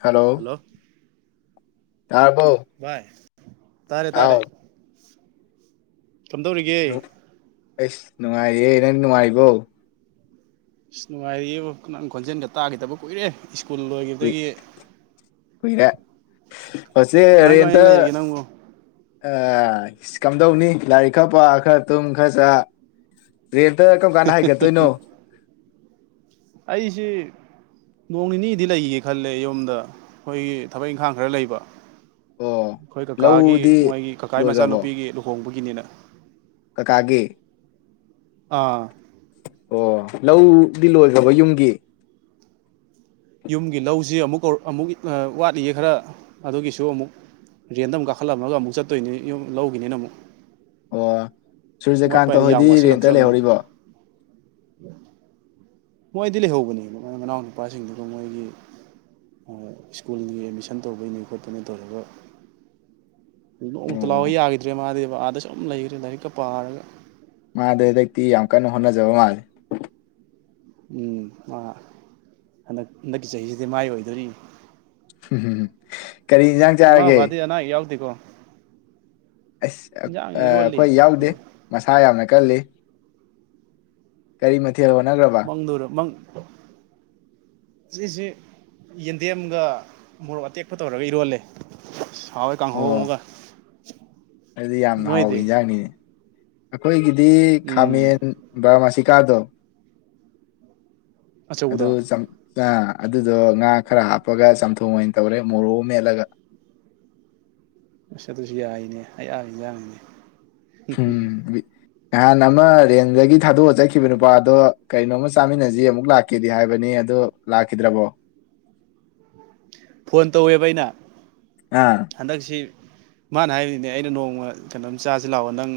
Hello ꯇꯥꯔꯕꯣ ꯚꯥꯏ ꯇꯥꯔꯦ ꯍꯥꯎ ꯇꯥꯔꯦ ꯀꯝꯗꯧꯔꯤꯒꯦ ꯅꯨ- ꯑꯩꯁ ꯅꯨꯡꯉꯥꯏꯔꯤꯌꯦ ꯅꯪ ꯅꯨꯡꯉꯥꯏꯔꯤꯕꯣ ꯏꯁ ꯅꯨꯡꯉꯥꯏꯔꯤꯑꯦꯕꯨ ꯅꯪ ꯈꯣꯟꯖꯦꯟꯒ ꯇꯥꯒꯤꯗꯕ ꯀꯨꯏꯔꯦ ꯏ꯭ꯁꯀꯨꯜ ꯀꯨꯏ ꯂꯣꯏꯒꯤꯕꯗꯒꯤ ꯀꯨꯏꯔꯦ [unintelligible] ꯔꯦꯟꯇ ꯀꯃꯥꯏꯅ ꯂꯩꯔꯤꯒꯦ ꯅꯪꯕꯨ ꯀꯝꯗꯧꯅꯤ ꯂꯥꯏꯔꯤꯛ ꯈꯔ ꯄꯥ ꯈꯔ ꯇꯨꯝ ꯈꯔ ꯆꯥ ꯔꯦꯟꯠꯇ ꯀꯔꯝ ꯀꯥꯟꯗ ꯍꯥꯏꯒꯠꯇꯣꯏꯅꯣ ꯑꯩꯁꯤ ꯅꯣꯡ ꯅꯤꯅꯤꯗꯤ ꯂꯩꯒꯤꯒꯦ ꯈꯜꯂꯦ ꯌꯨꯝꯗ ꯑꯩꯈꯣꯏꯒꯤ ꯊꯕꯛ ꯏꯪꯈꯥꯡ ꯈꯔ ꯂꯩꯕ ꯑꯣ ꯑꯩꯈꯣꯏ ꯀꯀꯥꯒꯤ ꯂꯧꯗꯤ ꯃꯣꯏꯒꯤ ꯀꯀꯥꯒꯤ ꯂꯣꯏꯒ꯭ꯔꯕꯣ ꯃꯆꯥꯅꯨꯄꯤꯒꯤ ꯂꯨꯍꯣꯡꯕꯒꯤ ꯒꯤꯅꯤꯅ ꯀꯀꯥꯒꯤ ꯑꯥ ꯑꯣ ꯂꯧꯗꯤ ꯂꯣꯏꯒ꯭ꯔꯕ ꯌꯨꯝꯒꯤ ꯌꯨꯝꯒꯤ ꯂꯧꯁꯤ ꯑꯃꯨꯛ ꯑꯃꯨꯛ ꯋꯥꯠꯂꯤꯌꯦ ꯈꯔ ꯑꯗꯨꯒꯤꯁꯨ ꯑꯃꯨꯛ ꯔꯦꯟꯠꯗ ꯑꯃꯨꯛ ꯀꯥꯈꯠꯂꯝꯃꯒ ꯑꯃꯨꯛ ꯆꯠꯇꯣꯏꯅꯤ ꯌꯨꯝ ꯂꯧꯒꯤꯅꯤꯅ ꯑꯃꯨꯛ ꯑꯣ ꯋꯥꯠꯄ ꯁꯨꯔꯖꯀꯥꯟꯇ ꯍꯥꯏꯗꯤ ꯌꯥꯝ ꯍꯣꯏꯗꯤ ꯔꯦꯟꯇ ꯋꯥꯠꯁꯤꯜꯂꯛꯇ꯭ꯔꯕꯅꯤ ꯂꯩꯍꯧꯔꯤꯕꯣ ꯃꯣꯏꯗꯤ ꯂꯩꯍꯧꯕꯅꯦꯕ ꯃ ꯃꯅꯥꯎ ꯅꯨꯄꯥꯁꯤꯡꯗꯨ ꯑ ꯃꯣꯏꯒꯤ ꯁ꯭ꯀꯨꯜꯒꯤ ꯑꯦꯠꯃꯤꯁꯟ ꯇꯧꯕꯩꯅꯦ ꯈꯣꯠꯄꯅꯤ ꯇꯧꯔꯒ ꯑꯣ ꯅꯣꯡꯃꯛꯇ ꯂꯥꯛꯎ ꯌꯥꯒꯤꯗ꯭ꯔꯦ ꯃꯥꯗꯤꯕ ꯑꯥꯗ ꯁꯨꯝ ꯂꯩꯒ꯭ꯔꯦ ꯂꯥꯏꯔꯤꯛꯀ ꯄꯥꯔꯒ ꯃꯥꯗꯤ ꯍꯟꯗꯛꯇꯤ ꯌꯥꯝ ꯀꯟꯅ ꯍꯣꯠꯅꯖꯕ ꯃꯥꯜꯂꯦ ꯎꯝ ꯃꯥ ꯍꯟꯗꯛ ꯍꯟꯗꯛꯀꯤ ꯆꯍꯤꯁꯤꯗꯤ ꯃꯥꯏ ꯑꯣꯏꯗꯣꯔꯤ ꯍꯝ ꯍꯝ ꯏꯃꯥ ꯕꯕꯥꯗꯤ ꯑꯅꯥ ꯑꯌꯦꯛ ꯌꯥꯎꯗꯦꯀꯣ ꯑꯁ ꯏꯟꯖꯥꯡ ꯏꯔꯣꯜꯂꯤ ꯑꯩꯈꯣꯏ ꯌꯥꯎꯗꯦ ꯃꯁꯥ ꯌꯥꯝꯅ ꯀꯜꯂꯤ ꯀꯔꯤ ꯃ [unintelligible] ꯌꯦꯟꯗꯦꯝꯒ ꯃꯣꯔꯣꯛ ꯑꯇꯦꯛꯄ ꯇꯧꯔꯒ ꯏꯔꯣꯜꯂꯦ ꯍꯥꯎꯋꯦ ꯀꯥꯡꯍꯧ ꯑꯃꯒ ꯑꯩꯗꯤ ꯌꯥꯝꯅ ꯍꯥꯎꯕ ꯅꯣꯏꯗꯤ ꯏꯟꯖꯥꯡꯅꯤꯅꯦ ꯑꯈꯣꯏꯒꯤ ꯎꯝ ꯈꯥꯃꯦꯟ ꯕꯥꯔꯃꯥꯁꯤ ꯀꯥꯗꯣ ꯑꯗꯨ ꯑꯆꯧꯕꯗꯣ ꯆ ꯑꯗꯨꯗꯣ ꯉꯥ ꯈꯔ ꯍꯥꯞꯄꯒ ꯆꯝꯊꯣꯡ ꯑꯣꯏꯅ ꯇꯧꯔꯦ ꯃꯣꯔꯣꯛ ꯑꯃ ꯃꯦꯠꯂꯒ ꯑꯁ ꯑꯗꯨꯁꯨ ꯌꯥꯏꯅꯦ ꯑꯌꯥꯕ ꯏꯟꯖꯥꯡꯅꯤꯅꯦ ꯍꯝ ꯍꯝ ꯎꯝ ꯅꯍꯥꯟ ꯑꯃ ꯔꯦꯟꯗꯒꯤ ꯊꯥꯗꯣꯛꯑꯒ ꯆꯠꯈꯤꯕ ꯅꯨꯄꯥꯗꯣ ꯀꯩꯅꯣꯝꯃ ꯆꯥꯃꯤꯟꯅꯁꯤ ꯑꯃꯨꯛ ꯂꯥꯛꯀꯦꯗꯤ ꯍꯥꯏꯕꯅꯤ ꯑꯗꯨ ꯂꯥꯛꯈꯤꯗ꯭ꯔꯕꯣ ꯐꯣꯟ ꯇꯧꯋꯦꯕ ꯑꯩꯅ ꯑꯥ ꯍꯟꯗꯛꯁꯤ ꯃꯥꯅ ꯍꯥꯏꯕꯅꯤꯅꯦ ꯑꯩꯅ ꯅꯣꯡꯃ ꯀꯩꯅꯣꯝ ꯆꯁꯤ ꯂꯥꯛꯑꯣ ꯅꯪ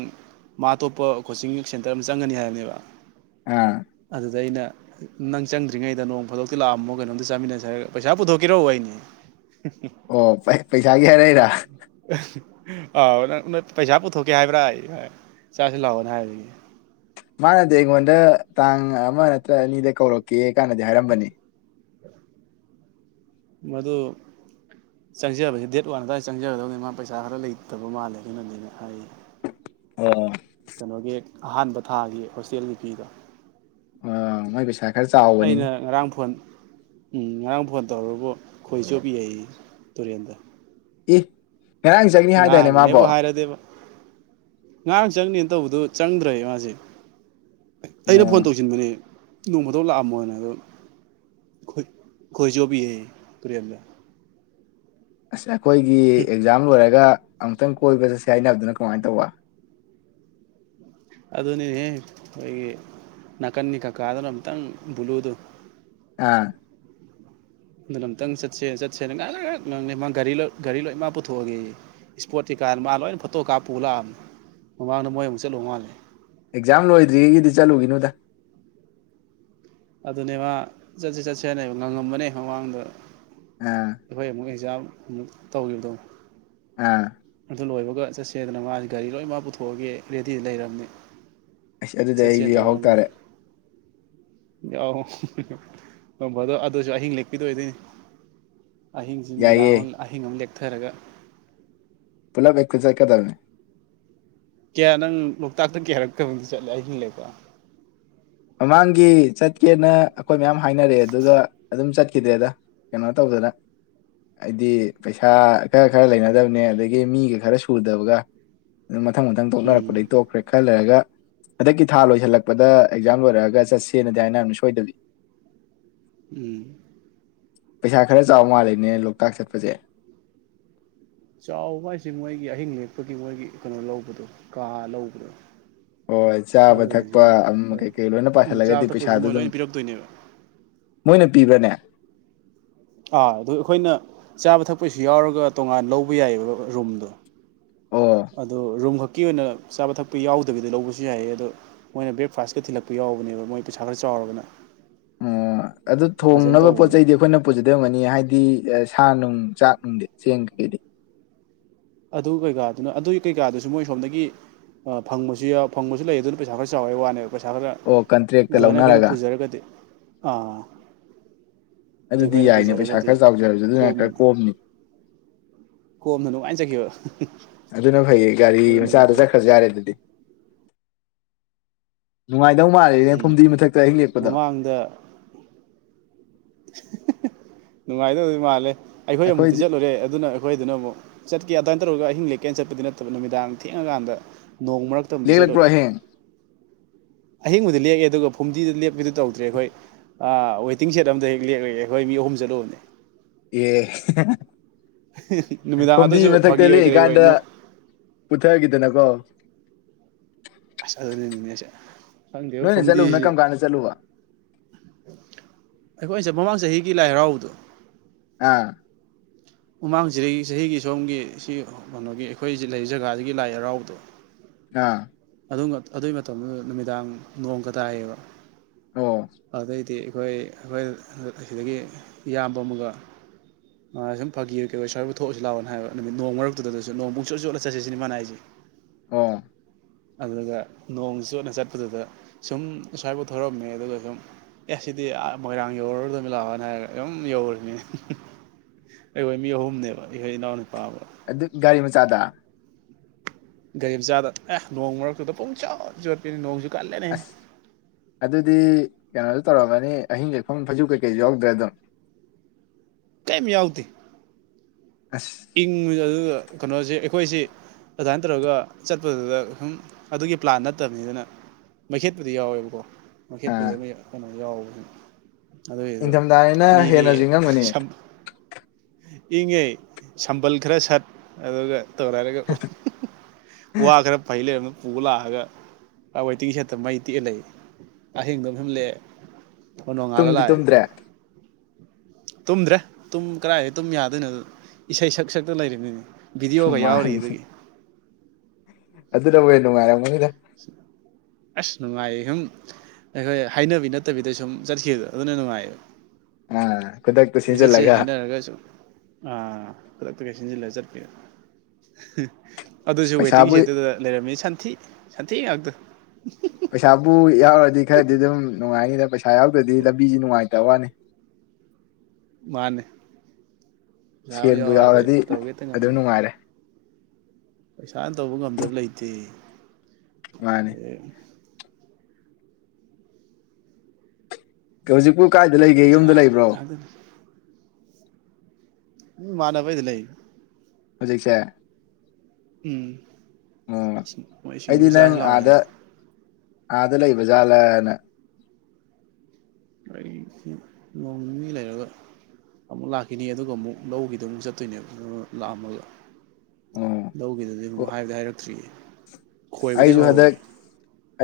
ꯃꯥ ꯑꯇꯣꯞꯄ ꯀꯣꯆꯤꯡ ꯁꯦꯟꯇꯔ ꯑꯃ ꯆꯪꯒꯅꯤ ꯍꯥꯏꯕꯅꯦꯕ ꯑꯥ ꯑꯗꯨꯗ ꯑꯩꯅ ꯅꯪ ꯆꯪꯗ꯭ꯔꯤꯉꯩꯗ ꯅꯣꯡ ꯐꯥꯗꯣꯛꯇꯤ ꯂꯥꯛꯑꯝꯃꯣ ꯀꯩꯅꯣꯝꯇ ꯆꯥꯃꯤꯟꯅꯁꯤ ꯍꯥꯏꯔꯒ ꯄꯩꯁꯥ ꯄꯨꯊꯣꯛꯀꯦꯔꯣ ꯍꯩꯅꯦ ꯑꯣ ꯄꯩꯁꯥ ꯒꯤ ꯍꯥꯏꯔꯛꯏꯔꯥ [unintelligible] ꯄꯩꯁꯥ ꯄꯨꯊꯣꯛꯀꯦ ꯍꯥꯏꯕ꯭ꯔꯥ ꯑꯩ ꯆꯥꯁꯤ ꯂꯥꯛꯑꯣꯅꯦ ꯍꯥꯏꯔꯤ ꯃꯥꯅꯗꯤ ꯑꯩꯉꯣꯟꯗ ꯇꯥꯡ ꯑꯃ ꯅꯠꯇ꯭ꯔ ꯑꯅꯤꯗ ꯀꯧꯔꯛꯀꯦ ꯀꯥꯟꯅꯗꯤ ꯍꯥꯏꯔꯝꯕꯅꯤ ꯃꯗꯨ ꯆꯪꯖꯕꯥꯁꯦ ꯗꯦꯠ ꯋꯥꯟ ꯑꯗꯨꯋꯥꯏꯗ ꯆꯪꯖꯒꯗꯧꯅꯤ ꯃꯥ ꯄꯩꯁꯥ ꯈꯔ ꯂꯩꯇꯕ ꯃꯥꯜꯂꯦ ꯑꯗꯨꯅꯅꯦ ꯍꯥꯏꯌꯦ ꯑꯣ ꯀꯩꯅꯣꯒꯤ ꯑꯍꯥꯟꯕ ꯊꯥꯒꯤ ꯍꯣꯁꯇꯦꯜꯒꯤ ꯐꯤꯗꯣ ꯑꯣ ꯃꯣꯏ ꯄꯩꯁꯥ ꯈꯔ ꯆꯥꯎꯕꯅꯤꯅꯦ ꯑꯩꯅ ꯉꯔꯥꯡ ꯐꯣꯟ ꯎꯝ ꯉꯔꯥꯡ ꯐꯣꯟ ꯇꯧꯔꯨꯕꯨ ꯈꯣꯏꯆꯣꯞꯄꯤ ꯍꯥꯏꯌꯦ ꯇꯨꯔꯦꯟꯗ ꯏ ꯉꯥꯒꯤꯅꯦ ꯑꯩꯕꯨ ꯍꯥꯏꯔꯗꯦꯕ ꯉꯥꯔꯥꯪ ꯆꯪꯅꯤꯅ ꯇꯧꯕꯗꯨ ꯆꯪꯗ꯭ꯔꯦ ꯃꯥꯁꯦ ꯑꯩꯅ ꯎꯝ ꯐꯣꯟ ꯇꯧꯁꯤꯟꯕꯅꯦ ꯅꯣꯡꯃꯗꯧ ꯂꯥꯛꯑꯝꯃꯣꯅ ꯑꯗꯣ ꯈꯣꯏ ꯆꯣꯞꯄꯤꯌꯦꯌꯦ ꯇꯨꯔꯦꯜꯗ ꯑꯁ ꯑꯩꯈꯣꯏꯒꯤ ꯑꯦꯛꯖꯥꯝ ꯂꯣꯏꯔꯒ ꯑꯃꯨꯛꯇꯪ ꯀꯣꯏꯕ ꯆꯠꯁꯦ ꯍꯥꯏꯅꯕꯗꯨꯅ ꯀꯃꯥꯏꯅ ꯇꯧꯕ ꯑꯗꯨꯅꯤꯅꯦꯍꯦ ꯑꯩꯈꯣꯏꯒꯤ ꯅꯥꯀꯟꯒꯤ ꯀꯀꯥꯗꯨꯅ ꯑꯨꯛꯇꯪ ꯕꯨꯂꯨꯗꯨ ꯑꯥ ꯑꯗꯨꯅ ꯑꯃꯝꯛꯇꯪ ꯆꯠꯁꯦ ꯆꯠꯁꯦꯅ ꯉꯥꯏꯅ ꯉꯥꯡꯅꯤ ꯃꯥ ꯒꯥꯔꯤ ꯒꯥꯔꯤ ꯂꯣꯏꯅ ꯃꯥ ꯄꯨꯊꯣꯛꯑꯒꯦ ꯏꯁꯄꯣꯠ ꯀꯩꯀꯥ ꯃꯥ ꯂꯣꯏꯅ ꯐꯣꯇꯣ ꯀꯥꯞ ꯄꯨ ꯂꯥꯛꯑꯕꯅꯤ ꯃꯃꯥꯡꯗ ꯃꯣꯏ ꯑꯃꯨꯛ ꯆꯠꯂꯣ ꯃꯥꯜꯂꯦ ꯑꯦꯛꯖꯥꯝ ꯂꯣꯏꯗ꯭ꯔꯤꯉꯩꯒꯤꯗꯤ ꯆꯠꯂꯨꯒꯤꯅꯣꯗ ꯑꯗꯨꯅꯦ ꯃꯥ ꯆꯠꯁꯤ ꯆꯠꯁꯦꯅꯦꯕ ꯉꯪꯉꯝꯕꯅꯦ ꯃꯃꯥꯡꯗ ꯑꯥ ꯍꯣꯏ ꯑꯃꯨꯛ ꯑꯦꯛꯖꯥꯝ ꯑꯃꯨꯛ ꯇꯧꯈꯤꯕꯗꯣ ꯑꯥ ꯑꯗꯨ ꯂꯣꯏꯕꯒ ꯆꯠꯁꯦꯗꯅ ꯃꯥ ꯒꯥꯔꯤ ꯂꯣꯏꯅꯃꯛ ꯄꯨꯊꯣꯛꯑꯒꯦ ꯔꯦꯗꯤ ꯂꯩꯔꯕꯅꯤ ꯑꯁ ꯑꯗꯨꯗꯤ ꯑꯩꯁꯨ ꯌꯥꯎꯍꯧ ꯇꯥꯔꯦ ꯅꯣꯡ ꯐꯗꯣꯛ ꯑꯗꯨꯁꯨ ꯑꯍꯤꯡ ꯂꯦꯛꯄꯤꯗꯣꯏ ꯑꯣꯏꯗꯣꯏꯅꯦ ꯑꯍꯤꯡꯁꯤ ꯅꯨꯃꯤꯗꯥꯡ ꯌꯥꯏꯌꯦ ꯑꯃ ꯑꯍꯤꯡ ꯑꯃ ꯂꯦꯛ ꯆꯠꯊꯔꯒ ꯄꯨꯂꯞ ꯍꯦꯛꯇꯥ ꯆꯠꯀꯗꯕꯅꯦ ꯀꯌꯥ ꯅꯪ ꯂꯣꯛꯇꯥꯛꯇ ꯀꯌꯥꯔꯛ ꯆꯠꯂꯦ ꯑꯍꯤꯡ ꯂꯦꯛꯄ ꯃꯃꯥꯡꯒꯤ ꯆꯠꯀꯦꯅ ꯑꯩꯈꯣꯏ ꯃꯌꯥꯝ ꯍꯥꯏꯅꯔꯛꯑꯦ ꯑꯗꯨꯒ ꯑꯗꯨꯝ ꯆꯠꯈꯤꯗ꯭ꯔꯦꯗ ꯀꯩꯅꯣ ꯇꯧꯗꯅ ꯍꯥꯏꯗꯤ ꯄꯩꯁꯥ ꯈꯔ ꯈꯔ ꯂꯩꯅꯗꯕꯅꯦ ꯑꯗꯒꯤ ꯃꯤꯒ ꯈꯔ ꯁꯨꯗꯕꯒ ꯃꯊꯪ ꯃꯊꯪ ꯎꯝ ꯇꯣꯛꯅꯔꯛꯄꯗꯒꯤ ꯇꯣꯛꯈ꯭ꯔꯦ ꯈ ꯂꯩꯔꯒ ꯍꯟꯗꯛꯀꯤ ꯊꯥ ꯂꯣꯏꯁꯤꯜꯂꯛꯄꯗ ꯑꯦꯛꯖꯥꯝ ꯂꯣꯏꯔꯛꯑꯒ ꯆꯠꯁꯦꯅꯗꯤ ꯍꯥꯏꯅꯕꯅꯤ ꯁꯣꯏꯗꯕꯤ ꯎꯝ ꯄꯩꯁꯥ ꯈꯔ ꯆꯥꯎ ꯃꯥꯜꯂꯤꯅꯦ ꯂꯣꯛꯇꯥꯛ ꯆꯠꯄꯁꯦ ꯆꯥꯎꯕ ꯍꯥꯏꯁꯦ ꯃꯣꯏꯒꯤ ꯑꯍꯤꯡ ꯂꯦꯛꯄꯒꯤ ꯃꯣꯏꯒꯤ ꯀꯩꯅꯣ ꯂꯧꯕꯗꯣ ꯀꯥ ꯂꯧꯕꯗꯣ ꯍꯣꯏ ꯆꯥꯕ ꯑꯗꯨꯒꯤ ꯊꯛꯄ ꯁꯨꯝ ꯑꯃ ꯈꯔ ꯀꯩꯀꯩ ꯂꯣꯏꯅ ꯎꯝ ꯄꯥꯁꯜꯂꯒꯗꯤ ꯆꯥꯕ ꯊꯛꯄꯁꯨ ꯃꯣꯏ ꯄꯩꯁꯥꯗꯗꯨꯝ ꯂꯣꯏꯅ ꯄꯤꯔꯛꯇꯣꯏꯅꯦꯕ ꯃꯣꯏꯅ ꯄꯤꯕꯅꯦ ꯑꯥ ꯑꯗꯨ ꯑꯩꯈꯣꯏꯅ ꯆꯥꯕ ꯊꯛꯄꯩꯁꯨ ꯌꯥꯎꯔꯒ ꯇꯣꯉꯥꯟ ꯂꯧꯕ ꯌꯥꯏꯕ ꯔꯨꯝꯗꯨ ꯑꯣ ꯑꯗꯨ ꯔꯨꯝꯈꯛ ꯀꯤ ꯑꯣꯏꯅ ꯆꯥꯕ ꯊꯛꯄ ꯌꯥꯎꯗꯕꯤꯗ ꯂꯧꯕꯁꯨ ꯌꯥꯏꯌꯦ ꯑꯗꯣ ꯃꯣꯏꯅ ꯕ꯭ꯔꯦꯛꯐꯥꯁꯠꯀ ꯊꯤꯜꯂꯛꯄ ꯌꯥꯎꯕꯅꯦꯕ ꯃꯣꯏ ꯄꯩꯁꯥ ꯈꯔ ꯆꯥꯎꯔꯒꯅ ꯑ ꯑꯗꯨ ꯐꯖꯅ ꯊꯣꯡꯅꯕ ꯄꯣꯠ ꯇꯧꯕꯅꯦ ꯆꯩꯗꯤ ꯑꯩꯈꯣꯏꯅ ꯄꯨꯖꯗꯣꯏ ꯑꯣꯏꯔꯝꯒꯅꯤ ꯍꯥꯏꯗꯤ ꯁꯥ ꯅꯨꯡ ꯆꯥꯛ ꯅꯨꯡꯗꯤ ꯆꯦꯡ ꯀꯩꯀꯩꯗꯤ ꯑꯗꯨ ꯀꯩꯀꯥꯗꯨꯅ ꯑꯗꯨꯒꯤ ꯀꯩꯀꯥꯗꯨꯁꯨ ꯃꯣꯏꯁꯣꯝꯗꯒꯤ ꯐꯪꯕꯁꯨꯌꯥꯎ ꯐꯪꯕꯁꯨ ꯂꯩ ꯑꯗꯨꯅ ꯄꯩꯁꯥ ꯈꯔ ꯆꯥꯎꯋꯦ ꯍꯥꯏꯋꯥꯅꯦꯕ ꯄꯩꯁꯥ ꯈꯔ ꯑꯣ ꯀꯟꯇ꯭ꯔꯦꯛꯇ ꯐꯖꯅ ꯑꯩꯈꯣꯏꯅ ꯂꯧꯅꯔꯒ ꯄꯨꯖꯔꯒꯗꯤ ꯑꯥ ꯑꯗꯨ ꯑꯗꯨꯗꯤ ꯑꯩꯈꯣꯏꯅ ꯌꯥꯏꯅꯦ ꯄꯨꯖꯔꯒꯗꯤ ꯄꯩꯁꯥꯈꯔ ꯆꯥꯎꯖꯔꯁꯨ ꯑꯗꯨꯅ ꯈꯔ ꯀꯣꯝꯃꯤꯅꯤ ꯀꯣꯝꯅꯤ ꯀꯣꯝꯅ ꯅꯨꯉꯥꯏ ꯆꯈꯤꯕ ꯑꯗꯨꯅ ꯐꯩꯌꯦ ꯒꯥꯔꯤ ꯃꯆꯥꯗ ꯐꯩ ꯆꯠꯈ꯭ꯔꯁꯨ ꯌꯥꯔꯦ ꯗꯨꯗꯤ ꯅꯨꯉꯥꯏ ꯗꯧ ꯃꯥꯜꯂꯤꯅꯦ ꯎꯝ ꯐꯨꯝꯗꯤ ꯃꯊꯛꯇ ꯑꯍꯤꯡ ꯂꯦꯛꯄꯗꯣ ꯃꯃꯥꯡꯗ ꯅꯨꯡꯉꯥꯏꯗꯧꯗꯤ ꯃꯥꯜꯂꯦ ꯑꯩꯈꯣꯏ ꯑꯃꯨꯛꯇꯤ ꯑꯩꯈꯣꯏꯗꯤ ꯆꯠꯂꯨꯔꯦ ꯑꯗꯨꯅ ꯑꯩꯈꯣꯏꯗꯨꯅ ꯑꯃꯨꯛ ꯆꯠꯀꯦꯗꯥ ꯆꯠꯂꯨꯔꯒ ꯑꯍꯤꯡ ꯂꯦꯛꯀꯦꯅ ꯆꯠꯄꯗꯤ ꯅꯠꯇꯕ ꯅꯨꯃꯤꯗꯥꯡ ꯊꯦꯡꯉꯀꯥꯟꯗ ꯅꯣꯡ ꯃꯔꯛꯇ ꯑꯃꯨꯛꯇꯤ ꯂꯦꯛꯂꯛꯄ꯭ꯔꯣ ꯆꯠꯂꯨꯔꯦ ꯑꯍꯤꯡ ꯑꯍꯤꯡꯕꯨꯗꯤ ꯂꯦꯛꯑꯦ ꯑꯗꯨꯒ ꯐꯨꯝꯗꯤꯗ ꯂꯦꯞꯄꯤꯗꯨ ꯇꯧꯗ꯭ꯔꯦ ꯑꯩꯈꯣꯏ ꯑ ꯋꯦꯇꯤꯡ ꯁꯦꯠ ꯑꯝꯗ ꯍꯦꯛ ꯂꯦꯛꯑꯦ ꯑꯩꯈꯣꯏ ꯃꯤ ꯑꯍꯨꯝ ꯆꯠꯂꯨꯕꯅꯦ ꯌꯦ ꯅꯨꯃꯤꯗꯥꯡ ꯐꯨꯝꯗꯤ ꯑꯗꯨꯁꯨ ꯃꯊꯛꯇ ꯐꯥꯒꯤ ꯑꯣꯏ ꯀꯔꯤ ꯑꯣꯏ ꯂꯦꯛꯏꯀꯥꯟꯗ ꯅꯣ ꯄꯨꯊꯈꯤꯗꯅꯀꯣ ꯑꯁ ꯑꯗꯨꯅꯅꯤꯅꯦꯁꯦ ꯈꯪꯗꯦꯕꯣ ꯅꯣꯏꯅ ꯆꯠꯂꯨꯕꯅ ꯐꯨꯝꯗꯤꯁꯤ ꯀꯔꯝ ꯀꯥꯟꯗ ꯆꯠꯂꯨꯕ ꯑꯩꯈꯣꯏꯆꯠ ꯃꯃꯥꯡ ꯆꯍꯤ ꯒꯤ ꯂꯥꯏꯍꯔꯥꯎꯕꯗꯨ ꯑꯥ ꯃꯃꯥꯡꯆ ꯆꯍꯤꯒꯤ ꯁꯣꯝꯒꯤ ꯁꯤ ꯀꯩꯅꯣꯒꯤ ꯑꯩꯈꯣꯏꯁꯤ ꯂꯩ ꯖꯒꯥꯁꯤꯒꯤ ꯂꯥꯏ ꯍꯔꯥꯎꯕꯗꯣ ꯑꯥ ꯑꯗꯨꯅ ꯑꯗꯨꯒꯤ ꯃꯇꯝꯗꯨꯗ ꯅꯨꯃꯤꯗꯥꯡ ꯅꯣꯡꯒ ꯇꯥꯏꯌꯦꯕ ꯑꯣ ꯑꯗꯩꯗꯤ ꯑꯩꯈꯣꯏ ꯑꯩꯈꯣꯏ ꯑꯁꯤꯗꯒꯤ ꯏꯌꯥꯝꯕ ꯑꯃꯒ ꯃꯒꯁꯨꯝ ꯐꯥꯒꯤ ꯀꯩꯑꯣꯏ ꯁꯋꯥꯏꯐꯧ ꯊꯣꯛꯎꯁꯦ ꯂꯥꯛꯑꯣ ꯍꯥꯏꯕ ꯅꯨꯃꯤꯠ ꯅꯣꯡ ꯃꯔꯛꯇꯨꯗꯁꯨ ꯅꯣꯡ ꯄꯨꯡꯆꯣꯠ ꯆꯣꯠꯂ ꯆꯠꯁꯤ ꯁꯤꯅꯤ ꯃꯥꯅ ꯍꯥꯏꯁꯤ ꯑꯣ ꯑꯗꯨꯒ ꯅꯣꯡ ꯆꯣꯠꯅ ꯆꯠꯄꯗꯨꯗ ꯁꯨꯝ ꯁ꯭ꯋꯥꯏꯐꯥꯎ ꯊꯧꯔꯛꯑꯝꯃꯦ ꯑꯗꯨꯒ ꯁꯨꯝ ꯑꯦ ꯁꯤꯗꯤ ꯑꯥ ꯃꯣꯏꯔꯥꯡ ꯌꯧꯔꯨꯔꯗꯕꯅꯦ ꯂꯥꯛꯑꯣꯅ ꯍꯥꯏꯔꯒ ꯑꯗꯨꯝ ꯌꯧꯔꯤꯅꯤ ꯑꯩꯈꯣꯏ ꯃꯤ ꯑꯍꯨꯝꯅꯦꯕ ꯏꯈꯣꯏ ꯏꯅꯥꯎ ꯅꯨꯄꯥ ꯑꯃ ꯑꯗꯨ ꯒꯥꯔꯤ ꯃꯆꯥꯗ ꯒꯥꯔꯤꯝꯆꯥꯗ ꯑꯦ ꯅꯣꯡ ꯃꯔꯛꯇꯨꯗ ꯄꯨꯡꯆꯣꯠ ꯆꯣꯠꯄꯤꯅꯤ ꯅꯣꯡ ꯁꯨ ꯑꯁ ꯑꯗꯨꯗꯤ [unintelligible] ꯇꯧꯔꯝꯒꯅꯤ ꯑꯍꯤꯡꯂꯦꯛꯐꯝ ꯐꯩꯖꯨꯄ ꯀꯩꯀꯩꯖꯨ ꯌꯥꯎꯗ꯭ꯔꯦ ꯑꯗꯨꯝ꯫ ꯌꯥꯎꯗꯦ꯫ [unintelligible] ꯏꯪꯕꯗꯨ ꯑꯗꯨꯒ ꯀꯩꯅꯣꯁꯤ ꯑꯩꯈꯣꯏꯁꯤ ꯑꯗꯨꯃꯥꯏꯅ ꯇꯧꯔꯒ ꯆꯠꯄꯗꯨꯗ ꯁꯨꯝ ꯑꯗꯨꯒꯤ ꯄ꯭ꯂꯥꯟ ꯅꯠꯇꯕꯅꯤ ꯑꯗꯨꯅ ꯃꯩꯈꯦꯠꯄꯨꯗꯤ ꯌꯥꯎꯋꯦꯕꯀꯣ꯫ ꯃꯩꯈꯦꯠꯄꯨꯗꯤ ꯑꯃ ꯀꯩꯅꯣ ꯌꯥꯎ ꯅꯤꯡꯊꯝꯊꯥꯅꯤꯅ ꯃꯤꯒꯤ ꯍꯦꯟꯅꯁꯨ ꯏꯪꯉꯝꯒꯅꯤ꯫ ꯁꯝ ꯏꯪꯉꯦ ꯁꯝꯕꯜ ꯈꯔ ꯁꯠ ꯑꯗꯨꯒ꯫ ꯇꯧꯔꯦꯍꯥꯏꯔꯒ ꯎꯍ [unintelligible] ꯋꯥ ꯈꯔ ꯐꯩꯂꯩꯔꯝ ꯄꯨ ꯂꯥꯛꯑꯒ ꯋꯦꯇꯤꯡꯒꯤ ꯁꯦꯠꯇ ꯃꯩ ꯇꯦꯛꯑ ꯂꯩ ꯑꯍꯤꯡꯗꯨꯃꯁꯨꯝ ꯂꯦꯛ ꯅꯣꯡꯉꯥꯜꯂ ꯇꯨꯝꯗꯤ ꯂꯥꯑꯦ꯫ ꯇꯨꯝꯗ꯭ꯔꯦ ꯇꯨꯝꯗ꯭ꯔꯦ ꯇꯨꯝ ꯀꯔꯥꯏꯗ ꯇꯨꯝ ꯌꯥꯗꯣꯏꯅꯣ ꯏꯁꯩ ꯁꯛ ꯁꯛꯇ ꯂꯩꯔꯤꯝꯅꯤꯅꯦ꯫ ꯚꯤꯗꯤꯑꯣꯒ ꯌꯥꯎꯔꯤ ꯃꯥꯅꯤ ꯑꯗꯨꯒꯤ꯫ ꯑꯗꯨꯅꯕꯨ ꯍꯦꯟ ꯅꯨꯡꯉꯥꯏꯔꯝꯒꯅꯤꯗ꯫ [inaudible] ꯑꯁ ꯅꯨꯡꯉꯥꯏ ꯁꯨꯝ ꯑꯩꯈꯣꯏ ꯍꯥꯏꯅꯕꯤ ꯅꯠꯇꯕꯤꯗ ꯁꯨꯝ ꯆꯠꯈꯤꯗꯨ ꯑꯗꯨꯅ ꯅꯨꯡꯉꯥꯏꯌꯦ꯫ ꯑ꯫ ꯂꯣꯏꯆꯠꯁꯦ ꯍꯥꯏꯅꯔꯒꯁꯨ ꯑꯥ ꯈꯨꯗꯛꯇꯒ ꯁꯤꯟꯖꯤꯜꯂꯒ ꯆꯠꯄꯤ ꯑꯁ ꯑꯗꯨꯁꯨ ꯋꯦꯇꯤꯡ ꯄꯩꯁꯥꯕꯨ ꯁꯦꯠꯇꯨꯗ ꯂꯩꯔꯝꯃꯤꯁꯤ ꯁꯟꯊꯤ꯫ ꯁꯟꯊꯤꯉꯥꯛꯇ꯫ ꯄꯩꯁꯥꯕꯨ ꯌꯥꯎꯔꯗꯤ ꯈꯔꯗꯤ ꯑꯗꯨꯝ ꯅꯨꯡꯉꯥꯏꯅꯤꯗ ꯄꯩꯁꯥ ꯌꯥꯎꯗꯗꯤ ꯂꯝꯕꯤꯁꯤ ꯅꯨꯡꯉꯥꯏ [unintelligible] ꯃꯥꯅꯦ꯫ ꯄꯩꯁꯥꯕꯨ ꯁꯦꯜꯕꯨ ꯌꯥꯎꯔꯗꯤ ꯇꯧꯒꯦ ꯍꯦꯛꯇ ꯑꯗꯨꯝ ꯉꯝꯃꯤꯅꯦ ꯅꯨꯡꯉꯥꯏꯔꯦ꯫ ꯄꯩꯁꯥꯅ ꯇꯧꯕ ꯉꯝꯗꯕ ꯂꯩꯇꯦ꯫ ꯃꯥꯅꯦ꯫ ꯍꯧꯖꯤꯛꯄꯨ ꯀꯥꯏꯗ ꯂꯩꯒꯦ ꯄꯩꯁꯥ ꯌꯨꯝꯗ ꯂꯩꯕ꯭ꯔꯣ꯫ ꯉꯥꯛꯇꯅꯤ ꯎ ꯃꯥꯅꯕꯩꯗ ꯂꯩ꯫ ꯍꯧꯖꯤꯛꯁꯦ꯫ ꯎꯝ ꯑꯣ ꯁꯤꯡ ꯃꯣꯏ ꯁꯥꯡꯖꯨ ꯑꯩꯗꯤ ꯅꯪ ꯆꯥꯖꯦ ꯂꯥꯛꯑꯣꯅ꯫ ꯑꯥꯗ ꯑꯥꯗ ꯂꯩꯕꯖꯥꯠꯂꯅ꯫ ꯑꯩꯁꯦ ꯅꯣꯡ ꯅꯤꯅꯤ ꯂꯩꯔꯒ ꯑꯃꯨꯛ ꯂꯥꯛꯈꯤꯅꯤ ꯑꯗꯨꯒ ꯑꯃꯨꯛ ꯂꯧꯒꯤꯗꯣ ꯑꯃꯨꯛ ꯆꯠꯇꯣꯏꯅꯦꯕ ꯂꯥꯛꯑꯝꯃꯒ ꯎꯝ ꯂꯧꯒꯤꯗꯨꯗꯤ ꯑꯣ ꯍꯥꯏꯕꯗ ꯍꯥꯏꯔꯛꯇ꯭ꯔꯤꯌꯦ꯫ ꯈꯣꯏꯕꯗꯤ ꯑꯩꯁꯨ ꯍꯧꯍꯧꯔꯦ ꯍꯟꯗꯛ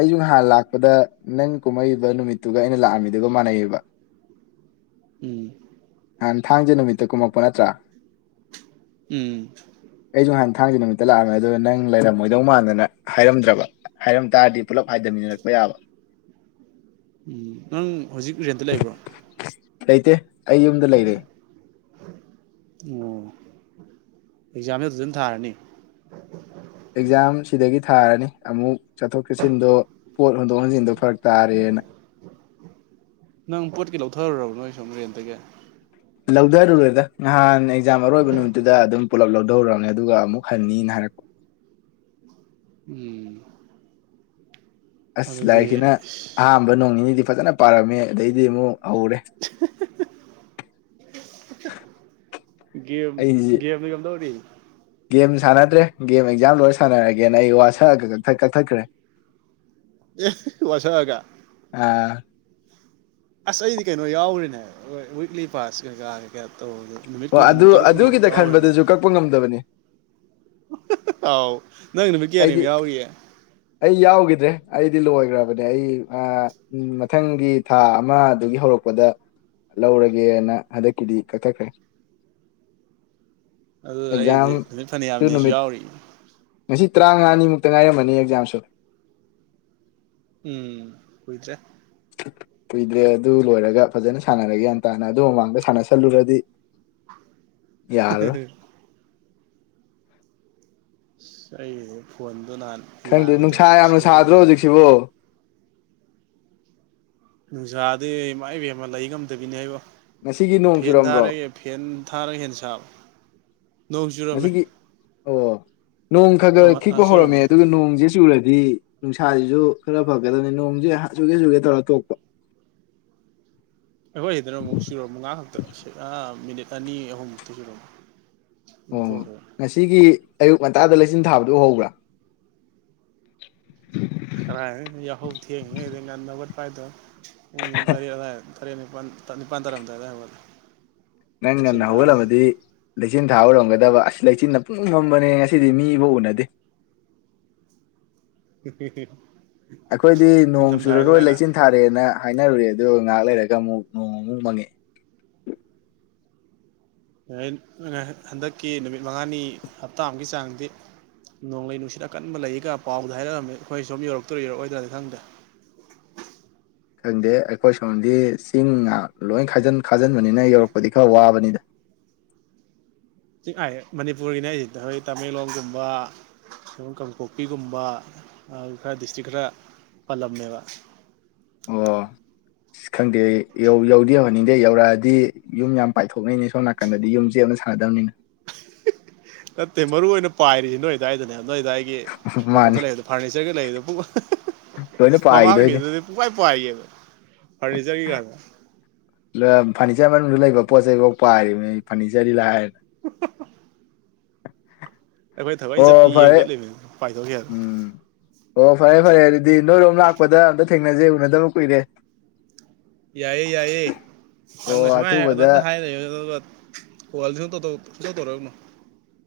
ꯑꯩꯁꯨ ꯍꯥꯟꯅ ꯂꯥꯛ ꯗ ꯅꯪ ꯀꯨꯝꯃꯛꯏꯕ ꯅꯨꯃꯤꯠꯇꯨꯒ ꯑꯩꯅ ꯂꯥꯛꯑꯝꯃꯤꯗꯨꯒ ꯃꯥꯟꯅꯩꯌꯦꯕ ꯎꯝ ꯅꯍꯥꯟ ꯊꯥꯡꯖ ꯅꯨꯃꯤꯠꯇ ꯀꯨꯝꯃꯛꯄ ꯅꯠꯇ꯭ꯔꯥ ꯎꯝ ꯑꯩꯖꯨ ꯅꯍꯥꯟ ꯊꯥꯡꯖ ꯅꯨꯃꯤꯠꯇ ꯂꯥꯛꯑꯝꯃꯦ ꯑꯗꯨꯒ ꯅꯪ ꯂꯩꯔꯝꯃꯣꯏꯗꯧ ꯃꯥꯟꯗꯅ ꯍꯥꯏꯔꯝꯗ꯭ꯔꯕ ꯍꯥꯏꯔꯝ ꯇꯥꯔꯗꯤ ꯄꯨꯂꯞ ꯍꯥꯏꯊꯃꯤꯟꯅꯔꯛꯄ ꯌꯥꯕ ꯎꯝ ꯅꯪ ꯍꯧꯖꯤꯛ ꯔꯦꯟꯇ ꯂꯩꯕ꯭ꯔꯣ ꯂꯩꯇꯦ ꯑꯩ ꯌꯨꯝꯗ ꯂꯩꯔꯦ ꯑꯣ ꯑꯦꯛꯖꯥꯝꯗꯤ ꯑꯗꯨꯗ ꯑꯗꯨꯝ ꯊꯥꯔꯅꯤ ꯑꯦꯛꯖꯥꯝ ꯁꯤꯗꯒꯤ ꯊꯥꯔꯅꯤ ꯑꯃꯨꯛ ꯆꯠꯊꯣꯛ ꯆꯠꯁꯤꯟꯗꯣ ꯄꯣꯠ ꯍꯣꯟꯗꯣꯛ ꯍꯣꯟꯖꯤꯟꯗꯣ ꯐꯥꯔꯛ ꯅꯪ ꯄꯣꯠ ꯀꯩ ꯂꯧꯊꯔꯨꯔꯕ ꯅꯣꯏ [unintelligible] ꯔꯦꯟꯇꯒꯤ ꯂꯧꯗꯔꯨꯔꯦꯗ ꯉꯍꯥꯟ ꯏꯖꯥꯝ ꯑꯔꯣꯏꯕ ꯅꯨꯃꯤꯠꯇꯨꯗ ꯑꯗꯨꯝ ꯄꯨꯂꯞ ꯂꯧ ꯂꯧꯔꯝꯅꯤ ꯑꯗꯨꯒ ꯑꯃꯨꯛ ꯍꯟꯅꯤꯅ ꯍꯥꯏꯔꯛꯄ ꯎꯝ ꯑꯁ ꯑꯗꯨꯗꯤ ꯂꯥꯏꯔꯤꯛꯁꯤꯅ ꯑꯍꯥꯟꯕ ꯅꯣꯡ ꯅꯤꯅꯤꯗꯤ ꯐꯖꯅ ꯄꯥꯔꯝꯃꯦ ꯑꯗꯩꯗꯤ ꯑꯃꯨꯛ ꯍꯧꯔꯦ ꯒꯦꯝ ꯑꯩꯁꯤ ꯒꯦꯝꯗꯤ ꯀꯝꯗꯧꯔꯤ ꯒꯦꯝ ꯁꯥꯟꯅꯗ꯭ꯔꯦ ꯒꯦꯝ ꯑꯦꯛꯖꯥꯝ ꯂꯣꯏꯔ ꯁꯥꯟꯅꯔꯒꯦꯅ ꯑꯩ ꯋꯥꯁꯛꯑꯒ ꯀꯛ ꯀꯛꯊꯠꯈ꯭ꯔꯦ ꯑꯦ ꯋꯥꯁꯛꯑꯒ ꯑꯥ ꯑꯁ ꯑꯩꯗꯤ ꯀꯩꯅꯣ ꯌꯥꯎꯒꯔꯤꯅꯦ ꯋꯤꯛꯂꯤ ꯄꯥꯁ ꯀꯩꯀꯥ ꯀꯩ ꯀ ꯇꯧ ꯑꯗꯨ ꯑꯗꯨꯒꯤꯗ ꯈꯟꯕꯗꯖꯨ ꯀꯛꯄ ꯉꯝꯗꯕꯅꯤ ꯑꯧ ꯅꯪ ꯅꯨꯃꯤꯠ ꯑꯩꯗꯤ ꯀꯌꯥꯅꯤꯃꯨꯛ ꯌꯥꯎꯔꯤꯌꯦ ꯑꯩ ꯌꯥꯎꯒꯤꯗ꯭ꯔꯦ ꯑꯩꯗꯤ ꯂꯣꯏꯒꯔꯕꯅꯦ ꯑꯩ ꯑꯥ ꯎꯝ ꯃꯊꯪꯒꯤ ꯊꯥ ꯑꯃꯗꯨꯒꯤ ꯍꯧꯔꯛꯄꯗ ꯂꯧꯔꯒꯦꯅ ꯍꯟꯗꯛꯀꯤꯗꯤ ꯀꯛꯊꯈ꯭ꯔꯦ ꯑꯗꯨ ꯑꯩꯗꯤ ꯅꯨꯃꯤꯠ ꯐꯅꯌꯥꯝꯅꯤꯁꯨ ꯅꯨꯃꯤꯠ ꯌꯥꯎꯔꯤ ꯉꯁꯤ ꯇꯔꯥꯉꯥꯅꯤꯃꯨꯛꯇ ꯉꯥꯏꯔꯝꯕꯅꯤ ꯑꯦꯛꯖꯥꯝꯁꯨ ꯎꯝ ꯀꯨꯏꯗ꯭ꯔꯦ ꯀꯨꯏꯗ꯭ꯔꯦ ꯑꯗꯨ ꯂꯣꯏꯔꯒ ꯐꯖꯅ ꯁꯥꯟꯅꯔꯒꯦ ꯒꯌꯥꯟ ꯇꯥꯅ ꯑꯗꯨ ꯃꯃꯥꯡꯗ ꯁꯥꯟꯅꯁꯜꯂꯨꯔꯗꯤ ꯌꯥꯔꯔꯣꯏ [unintelligible] [unintelligible] ꯐꯣꯟ ꯈꯪꯗꯦ ꯅꯨꯡꯁꯥ ꯌꯥꯝꯅ ꯁꯥꯗ꯭ꯔꯣ ꯍꯧꯖꯤꯛꯁꯤꯕꯣ ꯅꯨꯡꯁꯥꯗꯤ ꯏꯃꯥꯏ ꯄꯦꯝꯃ ꯂꯩ ꯉꯝꯗꯕꯤꯅꯦ ꯏꯕꯣ ꯉꯁꯤꯒꯤ ꯅꯣꯡ ꯐꯦꯟ ꯆꯨꯔꯝꯕ꯭ꯔꯣ ꯊꯥꯔꯦ ꯐꯦꯟ ꯊꯥꯔꯒ ꯍꯦꯟ ꯁꯥꯕ ꯅꯣꯡꯆꯨꯔꯝꯃꯦ ꯉꯁꯤꯒꯤ ꯑꯣ ꯅꯣꯡ ꯈꯔ ꯈꯔ ꯈꯤꯛꯄ ꯍꯧꯔꯝꯃꯦ ꯆꯨꯔꯝꯃꯦ ꯑꯗꯨꯒ ꯅꯣꯡꯁꯦ ꯆꯨꯔ ꯗꯤ ꯅꯨꯡꯁꯥꯁꯤꯁꯨ ꯈꯔ ꯐꯒꯗꯕꯅꯤ ꯅꯣꯡꯁꯦ ꯆꯨꯒꯦ ꯆꯨꯒꯦ ꯇꯧꯔ ꯇꯣꯛꯄ ꯑꯩꯈꯣꯏ ꯁꯤꯗꯅ ꯑꯃꯨꯛ ꯆꯨꯔꯝꯕ ꯉꯥꯛꯈꯛꯇ ꯃꯤꯅꯤꯠ ꯑꯅꯤ ꯑꯍꯨꯝ ꯃꯨꯛꯇꯤ ꯆꯨꯔꯝꯃꯤ ꯑꯣ ꯉꯁꯤꯒꯤ ꯑꯌꯨꯛ ꯉꯟꯇꯥꯗ ꯂꯩ ꯂꯩꯆꯤꯟ ꯊꯥꯕꯗꯨ ꯎꯍꯧꯕ꯭ꯔꯥ [inaudible] ꯀꯔꯥꯏꯗꯩꯅꯣ ꯌꯥꯍꯎ ꯊꯦꯡꯉꯤꯉꯩꯗ ꯉꯟꯅ ꯍꯧꯒꯠꯄ ꯍꯥꯏꯗꯣ ꯄꯨꯡ ꯇꯔꯦꯠ ꯑꯗꯋꯥꯏꯗ ꯇꯔꯦꯠ ꯅꯤꯄꯥꯜ ꯅꯤꯄꯥꯟ ꯇꯥꯔꯝꯗꯥꯏ ꯑꯗꯨꯋꯥꯏ ꯍꯧꯒꯠꯂꯦ ꯅꯪ ꯂꯩꯆꯤꯟ ꯉꯟꯅ ꯊꯥꯕ ꯍꯥꯏꯇꯥꯔꯦ ꯍꯧꯒꯠꯂꯝꯃꯗꯤ ꯂꯩꯆꯤꯟ ꯊꯥꯕ ꯎꯔꯝꯒꯗꯕ ꯂꯩꯆꯤꯟꯅ ꯄꯨꯨꯡꯃꯝ ꯃꯝꯕꯅꯦ ꯉꯁꯤꯗꯤ ꯃꯤꯐꯥꯎ ꯎꯅꯗꯦ ꯍꯤꯍꯤꯍꯤ ꯑꯩꯈꯣꯏꯗꯤ ꯅꯣꯡ ꯆꯨꯔꯔꯣꯏ ꯂꯩꯆꯤꯟ ꯊꯥꯔꯦꯅ ꯍꯥꯏꯅꯔꯨꯔꯦ ꯑꯗꯨꯒ ꯉꯥꯏꯍꯥꯛ ꯂꯩꯔꯒ ꯑꯃꯨꯛ ꯅꯣꯡ ꯑꯃꯨꯛ ꯃꯪꯉꯛꯑꯦ ꯍꯟꯗꯛꯀꯤ ꯅꯨꯃꯤꯠ ꯃꯉꯥꯅꯤ ꯍꯞꯇꯥ ꯑꯃꯨꯛꯀꯤ ꯆꯥꯡꯗꯤ ꯅꯣꯡꯂꯩ ꯅꯨꯡꯁꯤꯠ ꯑꯀꯟꯕ ꯂꯩꯀ ꯄꯥꯎꯗ ꯍꯥꯏꯔꯛꯑꯝꯃꯦ ꯑꯩꯈꯣꯏ ꯁꯣꯝ ꯌꯧꯔꯛꯇ꯭ꯔ ꯌꯧꯔꯛꯑꯣꯏꯗ꯭ꯔꯥꯗꯤ ꯈꯪꯗꯦ ꯈꯪꯗꯦ ꯑꯩꯈꯣꯏ ꯁꯣꯝꯗꯤ ꯆꯤꯡ ꯉꯥꯛ ꯂꯣꯏ ꯈꯥꯖꯤꯟ ꯈꯥꯖꯤꯟꯕꯅꯤꯅ ꯌꯧꯔꯛꯄꯗꯤ ꯈꯔ ꯋꯥꯕꯅꯤꯗ [unintelligible] ꯃꯅꯤꯄꯨꯔꯒꯤꯅꯦ ꯍꯥꯏꯖꯦ ꯇꯃꯦꯡꯂꯣꯡ ꯒꯨꯝꯕ ꯀꯥꯡꯄꯣꯛꯄꯤ ꯒꯨꯝꯕ ꯑꯗꯨ ꯈꯔ ꯗꯤꯁꯇ꯭ꯔꯤꯛ ꯈꯔ ꯄꯜꯂꯝꯃꯦꯕ ꯑꯣ ꯑꯁ ꯈꯪꯗꯦ ꯌꯧꯗꯤ ꯌꯧꯍꯟꯅꯤꯡꯗꯦ ꯌꯧꯔꯛꯑꯗꯤ ꯌꯨꯝ ꯌꯥꯝ ꯄꯥꯏꯊꯣꯛꯅꯩꯅꯦ ꯁꯣꯝ ꯅꯥꯀꯟꯗꯗꯤ ꯌꯨꯝ ꯆꯦꯛꯅ ꯁꯥꯟꯅꯗꯕꯅꯤꯅ ꯅꯠꯇꯦ ꯃꯔꯨ ꯑꯣꯏꯅ ꯄꯥꯏꯔꯤꯁꯤ ꯅꯣꯏ ꯑꯗꯨꯋꯥꯏꯗꯅꯦ ꯅꯣꯏ ꯑꯗꯨꯗꯥꯋꯥꯏꯒꯤ ꯒꯤ ꯃꯥꯅꯦ ꯀꯩꯅꯣꯀ ꯂꯩꯕꯗꯣ ꯐꯥꯔꯅꯤꯆꯔꯒ ꯂꯩꯕꯗꯣ ꯂꯣꯏꯅ ꯃꯃꯥꯡꯒꯤ ꯄꯥꯏꯈꯤꯗꯣꯏꯅꯦ ꯗꯨꯗꯤ ꯄꯨꯄꯥꯏ ꯄꯥꯏꯒꯤꯕ ꯐꯔꯅꯤꯆꯔꯒꯤ ꯀꯗꯣ ꯑ ꯐꯔꯅꯤꯆꯔ ꯃꯅꯨꯡꯗ ꯂꯩꯕ ꯄꯣꯠ ꯆꯩꯐꯥꯎ ꯄꯥꯏꯔꯤꯕꯅꯤ ꯐꯔꯅꯤꯆꯔꯗꯤ ꯂꯥꯏꯔꯗꯅ ꯎꯍꯥꯍꯥ ꯑꯩꯈꯣꯏ ꯊꯋꯣꯏ ꯑꯣ ꯆꯠꯄꯤ ꯌꯦꯡ ꯐꯔꯦ ꯆꯠꯂꯤꯕꯅꯤ ꯄꯥꯏꯊꯣꯛꯈꯤꯗꯅ ꯎꯝ ꯑꯣ ꯐꯔꯦ ꯐꯔꯦ ꯑꯗꯨꯗꯤ ꯅꯣꯏꯔꯣꯝ ꯂꯥꯛꯄꯗ ꯑꯝꯇ ꯊꯦꯡꯅꯖꯦ ꯎꯅꯗꯕ ꯀꯨꯏꯔꯦ ꯌꯥꯏꯌꯦ ꯌꯥꯏꯌꯦ ꯑꯣ ꯅꯪꯅ ꯁꯨꯝꯃꯥꯏ ꯑꯊꯨꯕꯗ ꯑꯗꯥꯏꯇ ꯍꯥꯏ ꯂꯩꯌꯨ ꯑꯗꯨꯒ ꯀꯣꯜ ꯁꯨꯡꯇꯧ ꯇꯧ ꯇꯧꯔꯛꯎꯅꯨ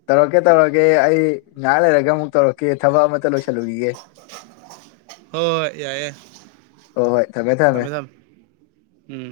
ꯇꯧꯔꯛꯀꯦ ꯇꯧꯔꯛꯀꯦ ꯑꯩ ꯉꯥꯏꯍꯥꯥꯛ ꯂꯩꯔꯒ ꯑꯃꯨꯛ ꯇꯧꯔꯛꯀꯦ ꯊꯕꯛ ꯑꯃꯇ ꯂꯣꯏꯁꯤꯜꯂꯨꯈꯤꯒꯦ ꯍꯣꯏ ꯍꯣꯏ ꯌꯥꯏꯌꯥꯏ ꯊꯝꯃꯦ ꯊꯃꯦ ꯎꯝ